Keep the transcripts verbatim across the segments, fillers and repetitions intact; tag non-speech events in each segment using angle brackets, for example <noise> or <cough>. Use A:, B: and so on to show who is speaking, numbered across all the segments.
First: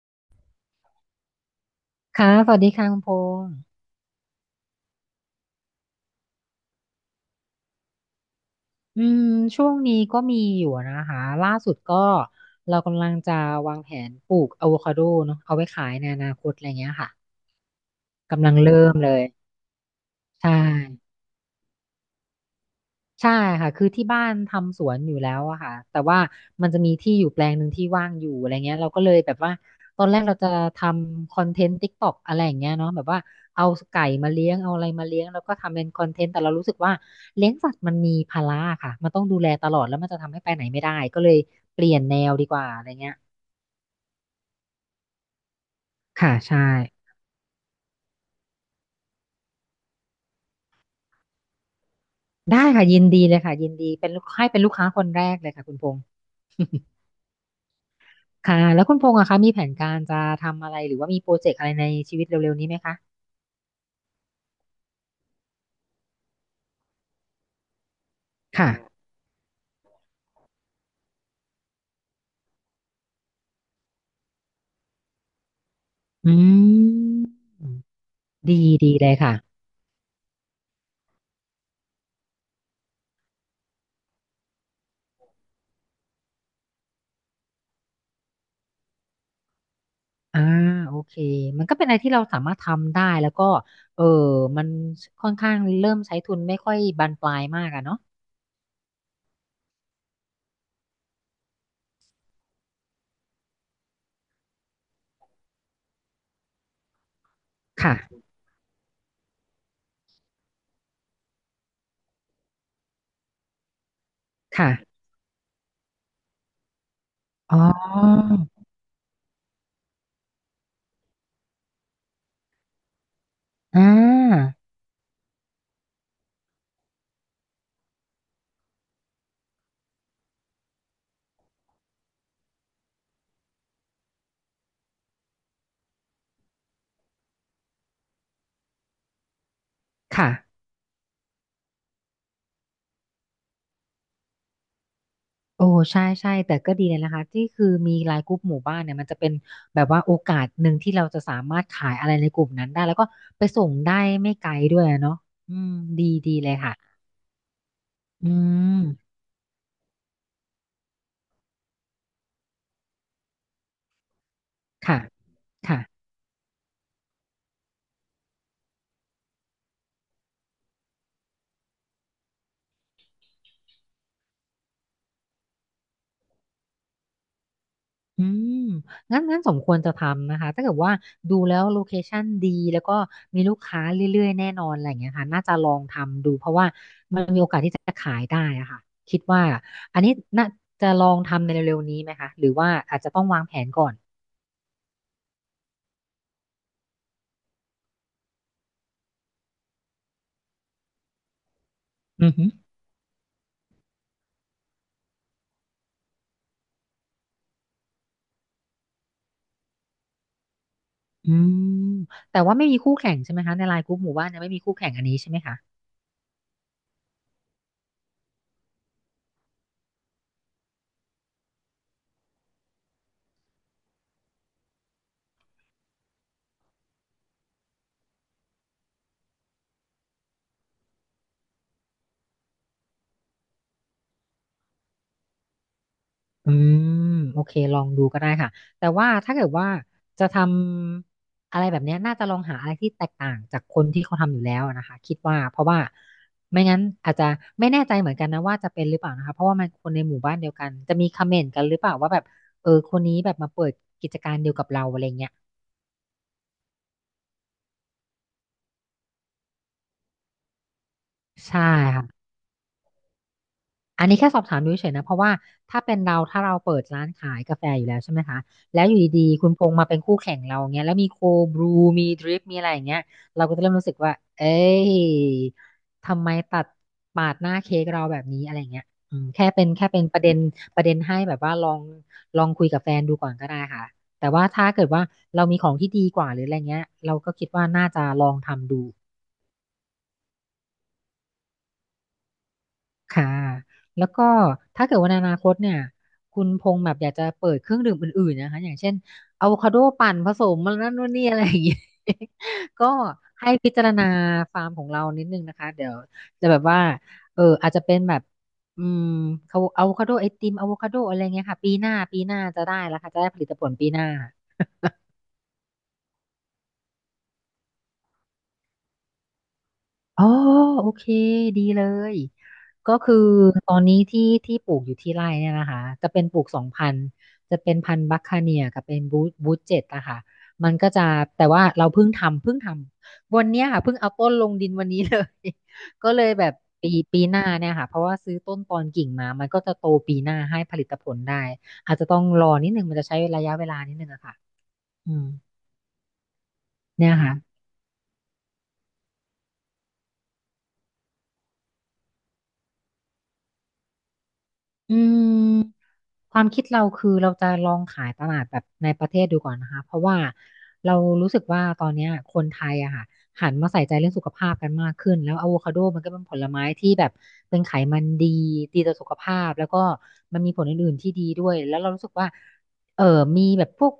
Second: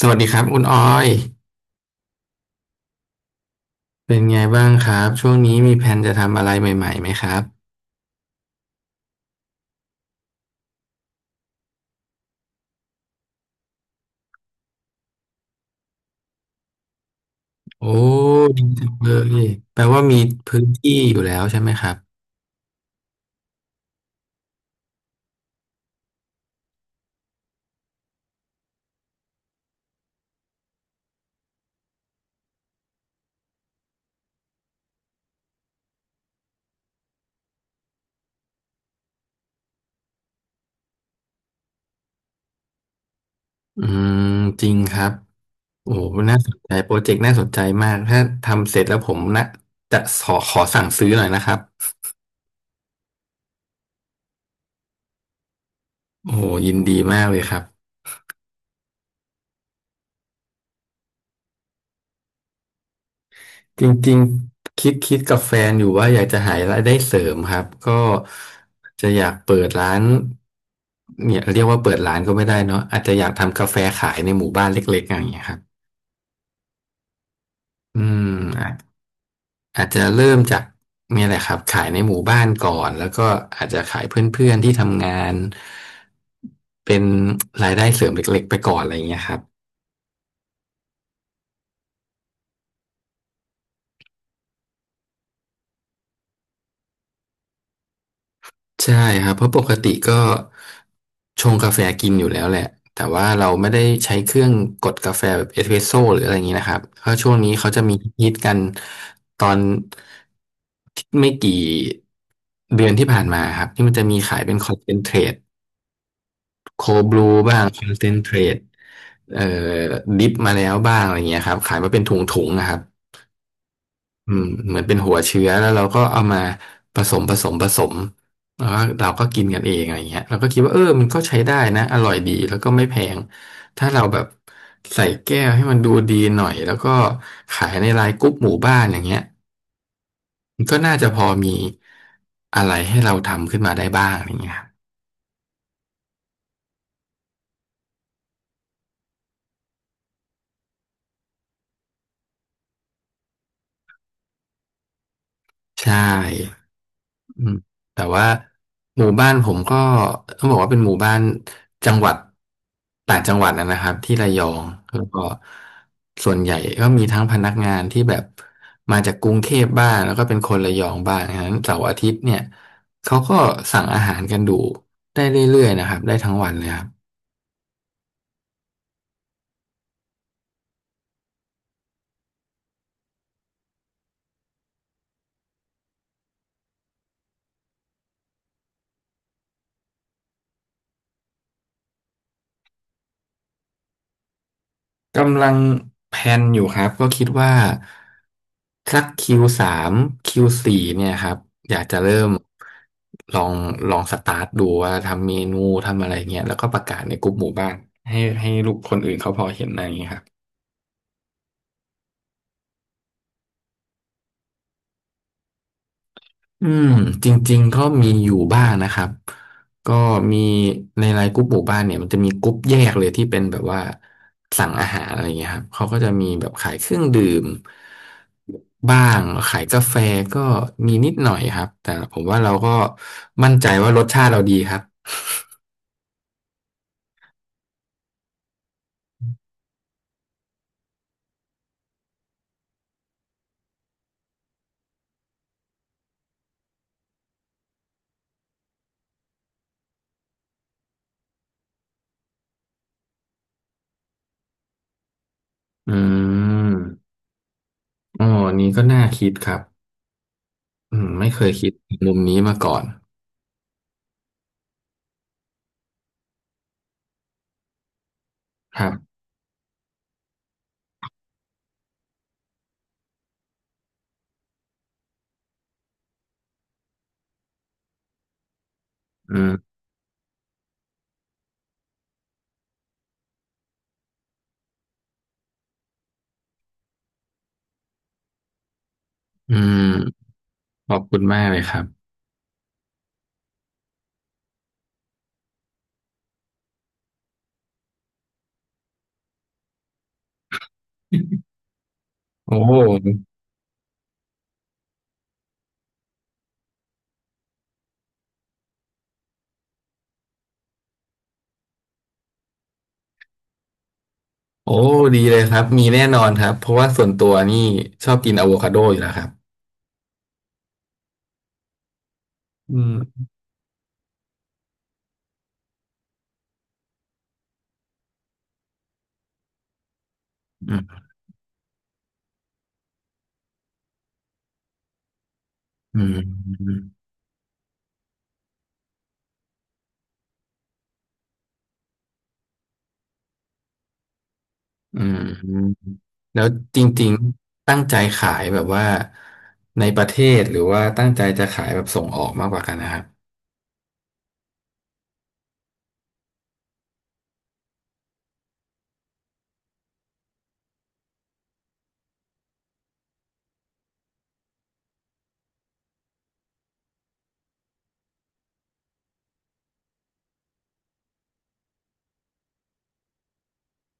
A: สวัสดีครับคุณออย
B: ค่ะ สวัสดีค่ะคุณพงษ์
A: เป็นไงบ้างครับช่วงนี้มีแผนจะทำอะไรใหม่ๆไหมครับ
B: อืมช่วงนี้ก็มีอยู่นะคะล่าสุดก็เรากำลังจะวางแผนปลูกอะโวคาโดเนาะเอาไว้ขายในอนาคตอะไรเงี้ยค่ะ
A: โอ้
B: กำลัง
A: ดี
B: เริ่
A: จัง
B: มเล
A: เล
B: ย
A: ยแปลว่ามี
B: ใช่
A: พื้นที่อยู่แล้วใช่ไหมครับ
B: ใช่ค่ะคือที่บ้านทำสวนอยู่แล้วอะค่ะแต่ว่ามันจะมีที่อยู่แปลงหนึ่งที่ว่างอยู่อะไรเงี้ยเราก็เลยแบบว่าตอนแรกเราจะทำคอนเทนต์ติ๊กต็อกอะไรอย่างเงี้ยเนาะแบบว่าเอาไก่มาเลี้ยงเอาอะไรมาเลี้ยงแล้วก็ทำเป็นคอนเทนต์แต่เรารู้สึกว่าเลี้ยงสัตว์มันมีภาระค่ะมันต้องดูแลตลอดแล้วมันจะทำให้ไปไหนไม่ได้ก็เลยเปลี่ยนแนวดีกว่าอะไรเงี้ย
A: อืมจริงครับโอ้
B: ค่ะ
A: น่าสน
B: ใช่
A: ใจโปรเจกต์น่าสนใจมากถ้าทำเสร็จแล้วผมนะจะขอขอสั่งซื้อหน่อยนะครับ
B: ได้ค่ะยินดีเลยค่ะยินดีเป็นลูกให้เป็นลูกค้าคนแรกเลยค่ะคุณพงษ์
A: โอ้ยินดีมากเลยครับ
B: ค่ะแล้วคุณพงษ์อะคะมีแผนการจะทำอะไรหรือว่ามีโปรเจกต์อะไรในชีวิตเร็วๆนี้ไหมคะ
A: จริงๆคิดคิดกับแฟนอยู่ว่าอยากจะหารายได้เสริมครับก็
B: ค่ะ
A: จะอยากเปิดร้านเนี่ยเรียกว่าเปิดร้านก็ไม่ได้เนาะอาจจะอยากทำกาแฟขายในหมู่บ้านเล็กๆอย่างเงี้ยครับ
B: อืม
A: อืม
B: ดี
A: อาจ
B: ดีเลยค่ะ
A: อาจจะเริ่มจากเนี่ยแหละครับขายในหมู่บ้านก่อนแล้วก็อาจจะขายเพื่อนๆที่ทำงานเป็นรายได้เสริมเล็กๆไปก่อนอะไรอย่างเงี้ยครับ
B: อ่าโอเคมันก็เป็นอะไรที่เราสามารถทำได้แล้วก็เออมันค่อนข้างเริ่มใช้ทุนไม่ค่อยบานปลายมากอะเนาะ
A: ใช่ครับเพราะปกติก็ชงกาแฟกินอยู่แล้วแหละแต่ว่าเราไม่ได้ใช้เครื่องกดกาแฟแบบเอสเปรสโซ่หรืออะไรอย่างนี้นะครับเพราะช่วงนี้เขาจะมี
B: ค่ะ
A: ฮิตกันตอนไม่กี่เดือนที่ผ่านมาครับที่มันจะมีขายเป็นคอนเซ
B: ค่ะ
A: นเทรตโคบลู
B: อ๋อ
A: บ้างคอนเซนเทรตเอ่อดิฟมาแล้วบ้างอะไรอย่างเงี้ยครับขายมาเป็นถุงๆนะครับ
B: อ่
A: อืม
B: า
A: เหมือนเป็นหัวเชื้อแล้วเราก็เอามาผสมผสมผสมแล้วก็เราก็กินกันเองอะไรเงี้ยเราก็คิดว่าเออมันก็ใช้ได้นะอร่อยดีแล้วก็ไม่แพงถ้าเราแบบใส่แก้วให้มันดูดีหน่อยแล้วก็ขายในไลน์กรุ๊ปหมู่บ้านอย่างเงี้ย
B: ค่ะ
A: มันก็น่าจะพอมีอะไรให้เราทำขึ้นมาได้บ้างอย่างเงี้ยครับ
B: โอ้ใช่ใช่แต่ก็ดีเลยนะคะที่คือมีไลน์กลุ่มหมู่บ้านเนี่ยมันจะเป็นแบบว่าโอกาสหนึ่งที่เราจะสามารถขายอะไรในกลุ่มนั้นได้แล้วก็ไปส่งได้ไม่ไกลด้วยอะเนาะอืม
A: ใช
B: ดีดีเลย
A: ่
B: ค่ะ
A: อืมแต่ว่า
B: อืม
A: หมู่บ้านผมก็ต้องบอกว่าเป็นหมู่บ้านจังหวัดต่างจังหวัดนะนะครับที่ระยอง
B: ค่ะ
A: แล้วก็
B: ค่ะ
A: ส่วนใหญ่ก็มีทั้งพนักงานที่แบบมาจากกรุงเทพบ้างแล้วก็เป็นคนระยองบ้างฉะนั้นเสาร์อาทิตย์เนี่ยเขาก็สั่งอาหารกันดูได้เรื่อยๆนะครับได้ทั้งวันเลยครับ
B: อืมงั้นงั้นสมควรจะทำนะคะถ้าเกิดว่าดูแล้วโลเคชั่นดีแล้วก็มีลูกค้าเรื่อยๆแน่นอนอะไรอย่างเงี้ยค่ะน่าจะลองทำดูเพราะว่ามันมีโอกาสที่จะขายได้อะค่ะคิดว่าอันนี้น่าจะลองทำในเร็วๆนี้ไหมคะหรือว่าอาจจะต้องวางแผนก่อน
A: กำลังแพลนอยู่ครับก็คิดว่าสักคคิิวสามคิวสี่เนี่ยครับอยากจะเริ่
B: อื
A: ม
B: อหอ
A: ลองลองสตาร์ทดูว่าทำเมนูทำอะไรเงี้ยแล้วก็ประกาศในกลุ่มหมู่บ้านให้ให้ลูกคนอื่นเขาพอเห็นอะไรอย่างเงี้ยครับ
B: อืมแต่ว่าไม่มีคู่แข่งใช่ไหมคะในไลน์กลุ่มหมู่บ้านเนี่ยไม่มีคู่แข่งอันนี้ใช่ไหมคะ
A: อืมจริงๆก็มีอยู่บ้างนะครับก็มีในไลน์กรุ๊ปหมู่บ้านเนี่ยมันจะมีกรุ๊ปแยกเลยที่เป็นแบบว่าสั่งอาหารอะไรเงี้ยครับเขาก็จะมีแบบขายเครื่องดื่มบ้างขายกาแฟก็มีนิดหน่อยครับแต่ผมว่าเราก็มั่นใจว่ารสชาติเราดีครับ
B: อืมโอเคลองดูก็ได้ค่ะแต่ว่าถ้าเกิดว่าจะทำอะไรแบบเนี้ยน่าจะลองหาอะไรที่แตกต่างจากคนที่เขาทำอยู่แล้วนะคะคิดว่าเพราะว่าไม่งั้นอาจจะไม่แน่ใจเหมือนกันนะว่าจะเป็นหรือเปล่านะคะเพราะว่ามันคนในหมู่บ้านเดียวกันจะมีคอมเมนต์กันหรือเปล่าว่าแบบเออคนนี้แบบมาเปิดกิจการเดียวกับเราอะไรเงี้ย
A: อืมอ๋ออันนี้ก็น่าคิดครับอืมไม่เคย
B: ใช่
A: คิดมุม
B: ค่ะ
A: นี้มาก่อน
B: อันนี้แค่สอบถามดูเฉยๆนะเพราะว่าถ้าเป็นเราถ้าเราเปิดร้านขายกาแฟอยู่แล้วใช่ไหมคะ
A: ค
B: แล้ว
A: รั
B: อยู่
A: บ
B: ดีๆคุณพงษ์มาเป็นคู่แข่งเราอย่างเงี้ยแล้วมีโคบรูมีดริปมีอะไรอย่างเงี้ยเราก็จะเริ่มรู้สึกว่าเอ้ยทำไมตัดปาดหน้าเค้กเราแบบนี้อะไรอย่างเงี้ยอืม
A: อื
B: แค่เป็น
A: ม
B: แค่เป็นประเด็นประเด็นให้แบบว่าลองลองคุยกับแฟนดูก่อนก็ได้ค่ะแต่ว่าถ้าเกิดว่าเรามีของที่ดีกว่าหรืออะไรเงี้ยเราก็คิดว่าน่าจะลองทำดู
A: อืมขอบคุณมากเลยครับ
B: ค่ะ แล้วก็ถ้าเกิดว่าในอนาคตเนี่ยคุณพงษ์แบบอยากจะเปิดเครื่องดื่มอื่นๆนะคะอย่างเช่นอะโวคาโดปั่นผสมมันนั่นนู่นนี่อะไรอย่างเงี้ย <laughs>
A: โอ
B: ก็
A: ้
B: ให้พิจารณาฟาร์มของเรานิดนึงนะคะเดี๋ยวจะแบบว่าเอออาจจะเป็นแบบอืมเขาอะโวคาโดไอติมอะโวคาโดอะไรเงี้ยค่ะปีหน้าปีหน้าจะได้แล้วค่ะจะได้ผลิตผลปีหน้า
A: โอ้ดีเลยครับมีแน่นอนครับเพราะว่าส่วนตัวนี่ชอบกินอะโวคาโดอยู่แล้วครับ
B: อ๋อโอเคดีเลย
A: อื
B: ก็คือ
A: ม
B: ตอนนี้ที่ที่ปลูกอยู่ที่ไร่เนี่ยนะคะจะเป็นปลูกสองพันธุ์จะเป็นพันธุ์บัคคาเนียกับเป็นบูบูเจ็ตอะค่ะมั
A: อื
B: นก็จะ
A: ม
B: แต่ว่าเราเพิ่งทำเพิ่งทำวันเนี้ยค่ะเพิ่งเอาต้นลงดินวันนี้เลย
A: อื
B: <laughs> ก็
A: ม
B: เลยแบบปีปีหน้าเนี่ยค่ะเพราะว่าซื้อต้นตอนกิ่งมามันก็จะโตปีหน้าให้ผลิตผลได้อาจจะต้องรอนิดนึงมันจะใช้ระยะเวลานิดนึงอะค่ะ
A: อื
B: อื
A: ม
B: ม
A: อืมแล้วจริ
B: เนี่
A: ง
B: ยค่ะ
A: ๆตั้งใจขายแบบว่าในประเทศหรือว่าตั้งใจจะขายแบบส่งออกมากกว่ากันนะครับ
B: อืมความคิดเราคือเราจะลองขายตลาดแบบในประเทศดูก่อนนะคะเพราะว่าเรารู้สึกว่าตอนเนี้ยคนไทยอะค่ะหันมาใส่ใจเรื่องสุขภาพกันมากขึ้นแล้วอะโวคาโดมันก็เป็นผลไม้ที่แบบเป็นไขมันดีดีต่อสุขภาพแล้วก็มันมีผลอื่นๆที่ดีด้วยแล้วเรารู้สึกว่าเออมีแบบพวก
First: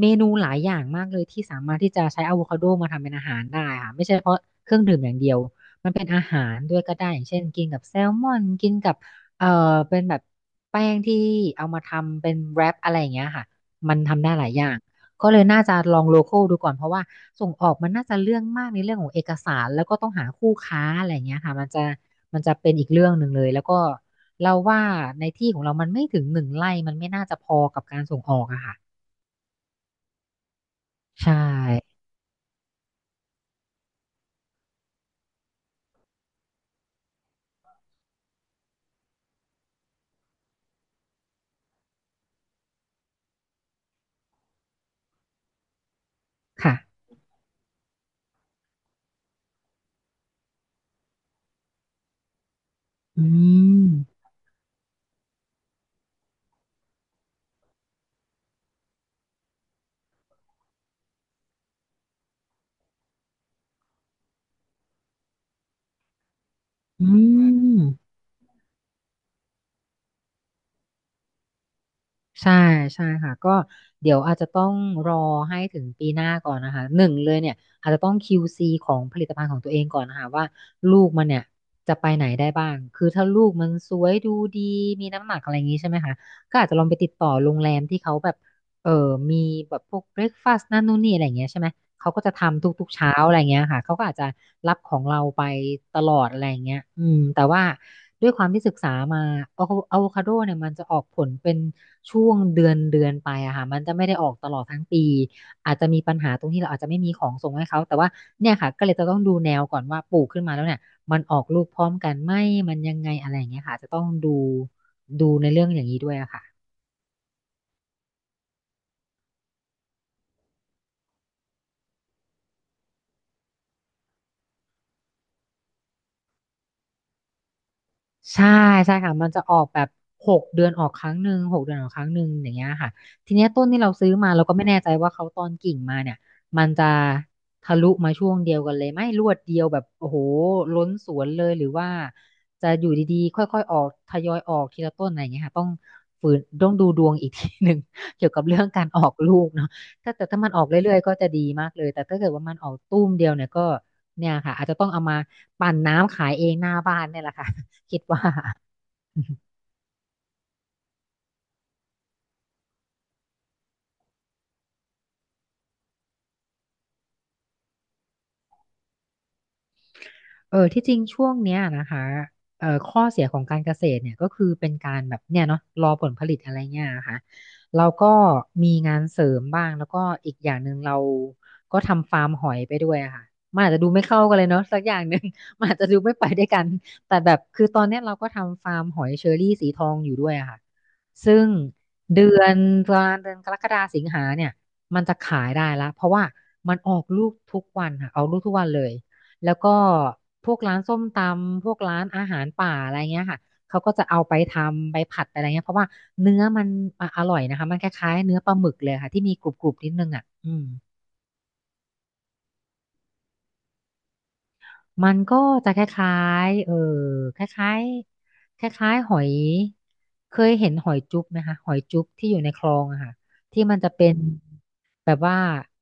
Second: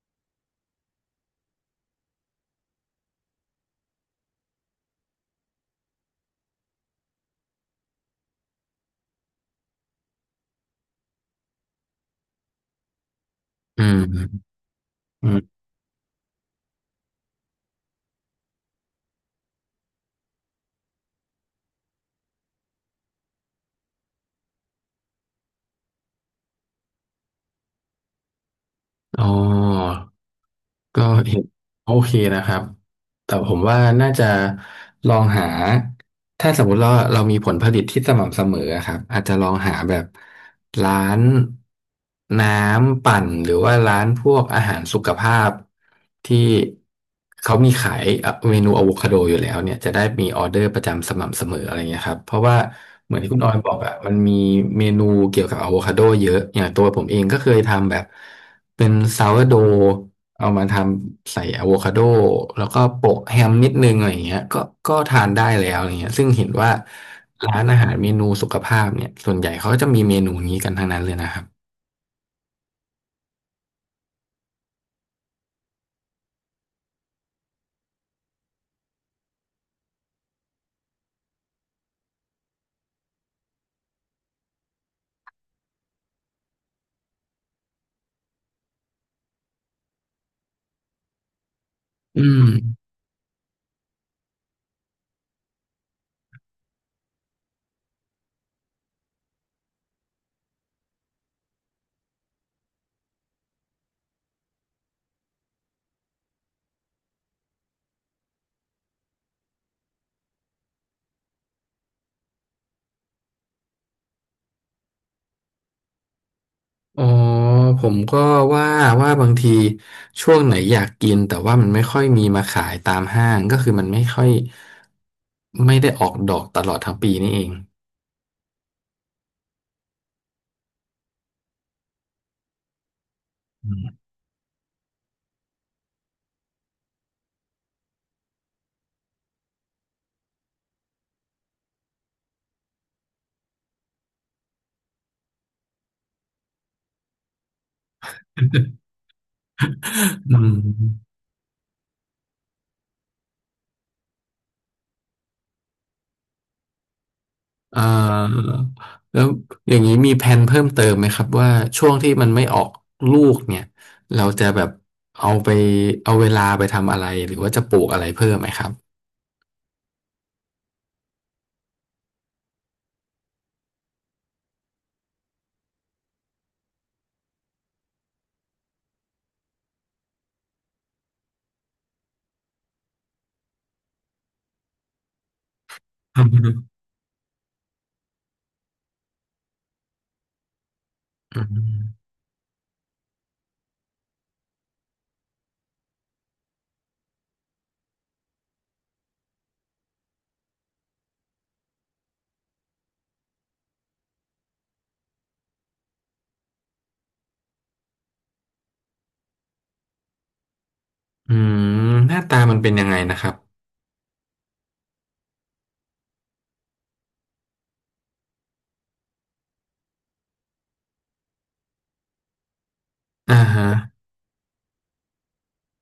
B: เมนูหลายอย่างมากเลยที่สามารถที่จะใช้อะโวคาโดมาทำเป็นอาหารได้ค่ะไม่ใช่เฉพาะเครื่องดื่มอย่างเดียวมันเป็นอาหารด้วยก็ได้อย่างเช่นกินกับแซลมอนกินกับ เออเป็นแบบแป้งที่เอามาทำเป็นแรปอะไรอย่างเงี้ยค่ะ
A: อื
B: มันทำได้ห
A: ม
B: ลายอย่าง
A: อื
B: ก็เล
A: ม
B: ยน่าจะลองโลคอลดูก่อนเพราะว่าส่งออกมันน่าจะเรื่องมากในเรื่องของเอกสารแล้วก็ต้องหาคู่ค้าอะไรอย่างเงี้ยค่ะมันจะมันจะเป็นอีกเรื่องหนึ่งเลยแล้วก็เราว่าในที่ของเรามันไม่ถึงหนึ่งไร่มันไม่น่าจะพอกับการส่งออกอะค่ะ
A: อ๋อ ก็
B: ใช่
A: เห็นโอเคนะครับแต่ผมว่าน่าจะลองหาถ้าสมมุติเราเรามีผลผลิตที่สม่ำเสมออะครับอาจจะลองหาแบบร้านน้ำปั่นหรือว่าร้านพวกอาหารสุขภาพที่
B: ค่ะ
A: เขามีขายเอ่อเมนูอะโวคาโดอยู่แล้วเนี่ยจะได้มีออเดอร์ประจำสม่ำเสมออะไรเงี้ยครับเพราะว่าเหมือน
B: อื
A: ที่คุณออยบอกอะมัน
B: ม
A: มีเมนูเกี่ยวกับอะโวคาโดเยอะอย่างตัวผมเองก็เคยทำแบบเป็นซาวร์โด เอามาทำใส่อะโวคาโดแล้วก็โปะแฮมนิดนึงอะไรอย่างเงี้ยก็ก็ทานได้แล้วอะไรเงี้ยซึ่งเห็นว่า
B: อื
A: ร้านอาหารเม
B: ม
A: นูสุขภาพเนี่ยส่วนใหญ่เขาก็จะมีเมนูนี้กันทั้งนั้นเลยนะครับ
B: ใช่ใช่ค่ะก็เดี๋ยวอาจจะต้องรอให้ถึงปีหน้าก่อนนะคะหนึ่งเลยเนี่ยอาจจะต้อง คิว ซี ของผลิตภัณฑ์ของตัวเองก่อนนะคะว่าลูกมันเนี่ยจะไปไหนได้บ้างคือถ้าลูกมันสวยดูดีมีน้ำหนักอะไรอย่างนี้ใช่ไหมคะก็อาจจะลองไปติดต่อโรงแรมที่เขาแบบเออมีแบบพวกเบรคฟาสต์นั่นนู่นนี่อะไรอย่างเงี้ยใช่ไหม เขา
A: อื
B: ก็จะ
A: ม
B: ทำทุกๆเช้าอะไรเงี้ยค่ะ เขาก็อาจจะรับของเราไปตลอดอะไรเงี้ยอืมแต่ว่าด้วยความที่ศึกษามาอะอะโวคาโดเนี่ยมันจะออกผลเป็นช่วงเดือนเดือนไปอะค่ะมันจะไม่ได้ออกตลอดทั้งปี อาจจะมีปัญหาตรงที่เราอาจจะไม่มีของส่งให้เขาแต่ว่าเนี่ยค่ะก็เลยจะต้องดูแนวก่อนว่าปลูกขึ้นมาแล้วเนี่ยมันออกลูกพร้อมกันไหมมันยังไงอะไรอย่างเงี้ยค่ะจะต้องดูดูในเรื่องอย่างนี้ด้วยอะค่ะ
A: อ๋อผมก็ว่าว่าบางทีช่วงไหนอยากกินแต่ว่ามันไม่ค่อยมีมาขายตามห้างก็คือมันไม่ค่อยไม่ได้ออกดอกตลอดทั้งปีนี่เอง
B: ใช่ใช่ค่ะมันจะออกแบบหกเดือนออกครั้งหนึ่งหกเดือนออกครั้งหนึ่งอย่างเงี้ยค่ะทีเนี้ยต้นที่เรา
A: อ
B: ซื้อมาเราก็ไม่แน่ใจว่าเขาตอนกิ่งมาเนี่ยมันจะทะลุมาช่วงเดียวกันเลยไหมรวดเดียวแบบโอ้โหล้นสวนเลยหรือว่าจะอยู่ดีๆค่อยๆออกทยอยออกทีละต้นอะไรอย่างเงี้ยค่ะต้องฝืนต้องดูดวงอีกทีหนึ่ง <laughs> เกี่ยวกับเรื่องการออกลูกเนาะถ้าแต่
A: ื
B: ถ้ามันออกเรื่อยๆ
A: ม
B: ก็จะดีมากเลยแต่ถ้าเกิดว่ามันออกตุ้มเดียวเนี่ยก็เนี่ยค่ะอาจจะต้องเอามาปั่นน้ำขายเองหน้าบ้านเนี่ยแหละค่ะ
A: อ่า
B: คิดว่า
A: แล้ว
B: <laughs>
A: อย่างนี้มีแผนเพิ่มเติมไหมครับว่าช่วงที่มันไม่ออกลูกเนี่ยเราจะแบบเอาไปเอาเวลาไปทำอะไรหรือว่าจะปลูกอะไรเพิ่มไหมครับ
B: เออที่จริงช่วงเนี้ยนะคะเอ่อข้อเสียของการเกษตรเนี่ยก็คือเป็นการแบบเนี่ยเนาะรอผลผลิตอะไรเงี้ยค่ะเราก็มีงานเสริมบ้างแล้วก็อีกอย่างหนึ่งเราก็ทำฟาร์มหอยไปด้วยอะค่ะมันอาจจะดูไม่เข้ากันเลยเนาะสักอย่างหนึ่ง <laughs> มันอาจจะดูไม่
A: อื
B: ไปด้วยกัน
A: ม
B: แต่แบบคือตอนเนี้ยเราก็ทำฟาร์มหอยเชอรี่สีทองอยู่ด้วยอะค่ะซึ่
A: อื
B: ง
A: ม
B: เดือนประมาณเดือนกรกฎาสิงหาเนี่ยมันจะขายได้ละเพราะว่ามันออกลูกทุกวันค่ะออกลูกทุกวันเลย แล้วก็พวกร้านส้มตำ พวกร้านอาหารป่าอะไรเงี้ยค่ะ เขาก็จะเอาไปทำ ไปผัดไปอะไรเงี้ย เพราะว่าเนื้อมันอ่ะอร่อยนะคะ มันคล้ายๆเนื้อปลาหมึกเลยค่ะที่มีกรุบๆนิดนึงอ่ะอืม
A: อืมหน้าตามันเป็นยังไงนะครับ
B: มันก็จะคล้ายๆเออคล้ายๆคล้ายๆหอย เคยเห็นหอยจุ๊บไหมคะหอยจุ๊บที่อยู่ในคลองอะค่ะ
A: อ่า
B: ที่
A: ฮะ
B: มันจะเป็นแบบว่า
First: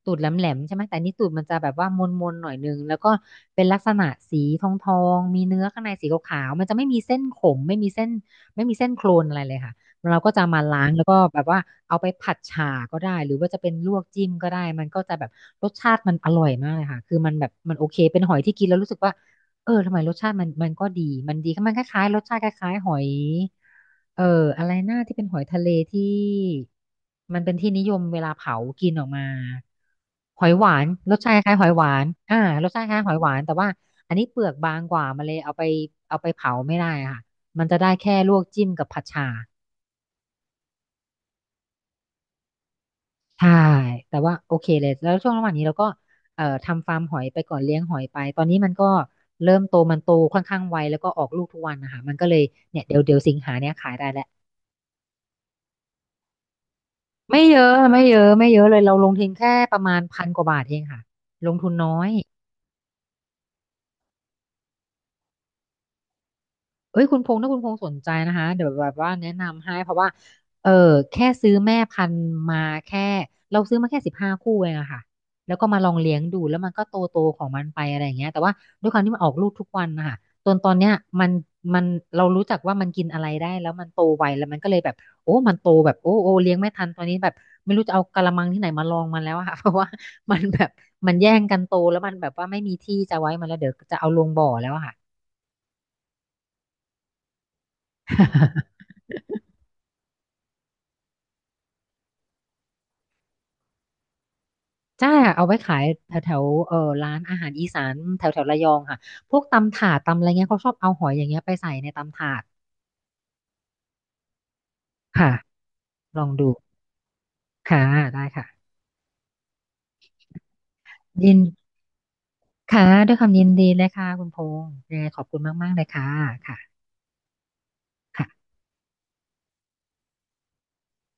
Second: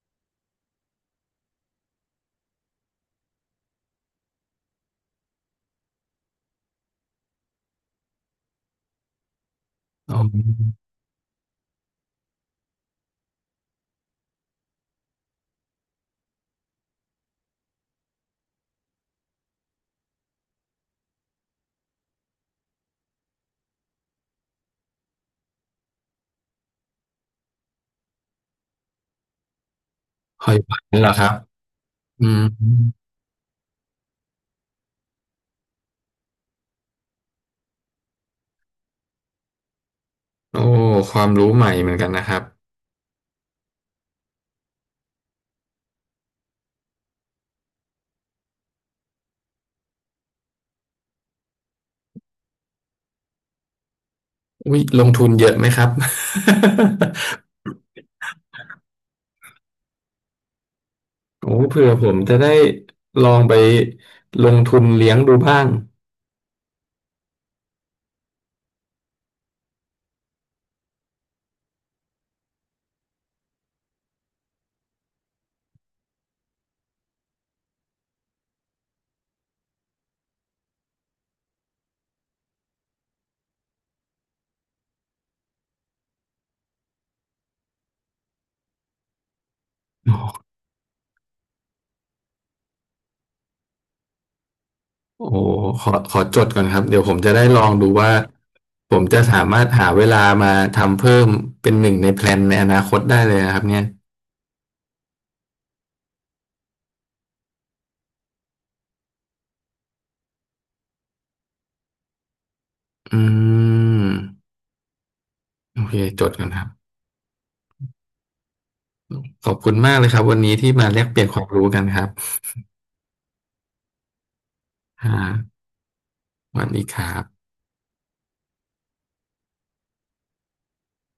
B: ตูดแหลมๆใช่ไหมแต่อันนี้ตูดมันจะแบบว่ามนๆหน่อยนึงแล้วก็เป็นลักษณะสีทองๆมีเนื้อข้างในสีขาวๆมันจะไม่มีเส้นขมไม่มีเส้นไม่มีเส้นโครนอะไรเลยค่ะ
A: อ๋อ
B: เราก็จะมาล้างแล้วก็แบบว่าเอาไปผัดฉ่าก็ได้หรือว่าจะเป็นลวกจิ้มก็ได้มันก็จะแบบรสชาติมันอร่อยมากเลยค่ะคือมันแบบมันโอเคเป็นหอยที่กินแล้วรู้สึกว่าเออทำไมรสชาติมันมันก็ดีมันดีมันคล้ายๆรสชาติคล้ายๆหอยเอออะไรหน้าที่เป็นหอยทะเลที่มันเป็นที่นิยมเวลาเผากินออกมาห
A: ห
B: อ
A: อ
B: ย
A: ย
B: ห
A: ห
B: วา
A: วาน
B: น
A: เหรอ
B: รส
A: ครั
B: ชา
A: บ
B: ติคล้ายๆหอยหวาน
A: อื
B: อ่า
A: ม
B: รสชาติคล้ายๆหอยหวานแต่ว่าอันนี้เปลือกบางกว่ามาเลยเอาไปเอาไปเผาไม่ได้อะค่ะมันจะได้แค่ลวกจิ้มกับผัดฉ่า
A: โอ้ความรู้ใหม่เหมือนกันนะครับ
B: ใช่ แต่ว่าโอเคเลย แล้วช่วงระหว่างนี้เราก็เอ่อทำฟาร์มหอยไปก่อนเลี้ยงหอยไป ตอนนี้มันก็เริ่มโตมันโตค่อนข้างไวแล้วก็ออกลูกทุกวันนะคะ มันก็เลยเนี่ยเดี๋ยวเดี๋ยวสิงหาเนี่ยขายได้แหละ
A: วิลงทุนเยอะไหมครับ
B: ไม่เยอะไม่เยอะไม่เยอะเลยเราลงทุนแค่ประมาณพันกว่าบาทเองค่ะ
A: <laughs>
B: ล
A: โอ้
B: งทุน
A: เผื่อ
B: น้อ
A: ผ
B: ย
A: มจะได้ลองไปลงทุนเลี้ยงดูบ้าง
B: เอ้ยคุณพงษ์ถ้าคุณพงษ์สนใจนะคะเดี๋ยวแบบว่าแนะนำให้เพราะว่าเออแค่ซื้อแม่พันธุ์มาแค่เราซื้อมาแค่สิบห้าคู่เองอะค่ะแล้วก็มาลองเลี้ยงดูแล้วมันก็โตโตของมันไปอะไรอย่างเงี้ยแต่ว่าด้วยความที่มันออกลูกทุกวันนะคะจนตอนเนี้ยมันมันเรารู้จักว่ามันกินอะไรได้แล้วมันโตไวแล้วมันก็เลยแบบโอ้มันโตแบบโอ้โอ้เลี้ยงไม่ทันตอนนี้แบบไม่รู้จะเอากะละมังที่ไหนมาลองมันแล้วอะค่ะ <laughs> เพราะว่า
A: โอ
B: มัน
A: ้
B: แบบมันแย่งกันโตแล้วมันแบบว่าไม่มีที่จะไว้มันแล้วเดี๋ยวจะเอาลงบ่อแล้วอะค่ะ
A: โอ้โหขอขอจดก่อนครับเดี๋ยวผมจะได้ลองดูว่าผมจะสามารถหาเวลามาทำเพิ่มเป็นหนึ่งในแพลนในอนาคตได้เลยนะครับเนี่ย
B: จ้าเอาไว้ขายแถวแถวเออร้านอาหารอีสานแถวแถวระยองค่ะพวกตำถาดตำอะไรเงี้ยเขาชอบเอาหอยอย่างเงี้ยไปใส่ในตำถาด
A: อืม
B: ค่ะ
A: โอเค
B: ล
A: จ
B: อง
A: ดก่อ
B: ดู
A: นครับ
B: ค่ะได้ค่ะ
A: ขอบคุณมากเลยครับวันนี้ที่มาแลกเปลี่ยน
B: ยิ
A: ค
B: น
A: วามรู้กันครับ
B: ค่ะด้วยความยินดีเลยค่ะคุณพงษ์ยังไง
A: อ่า
B: ขอบคุณมากๆเลยค่ะ
A: สวัส
B: ค่ะ
A: ดีครับ
B: ค่ะ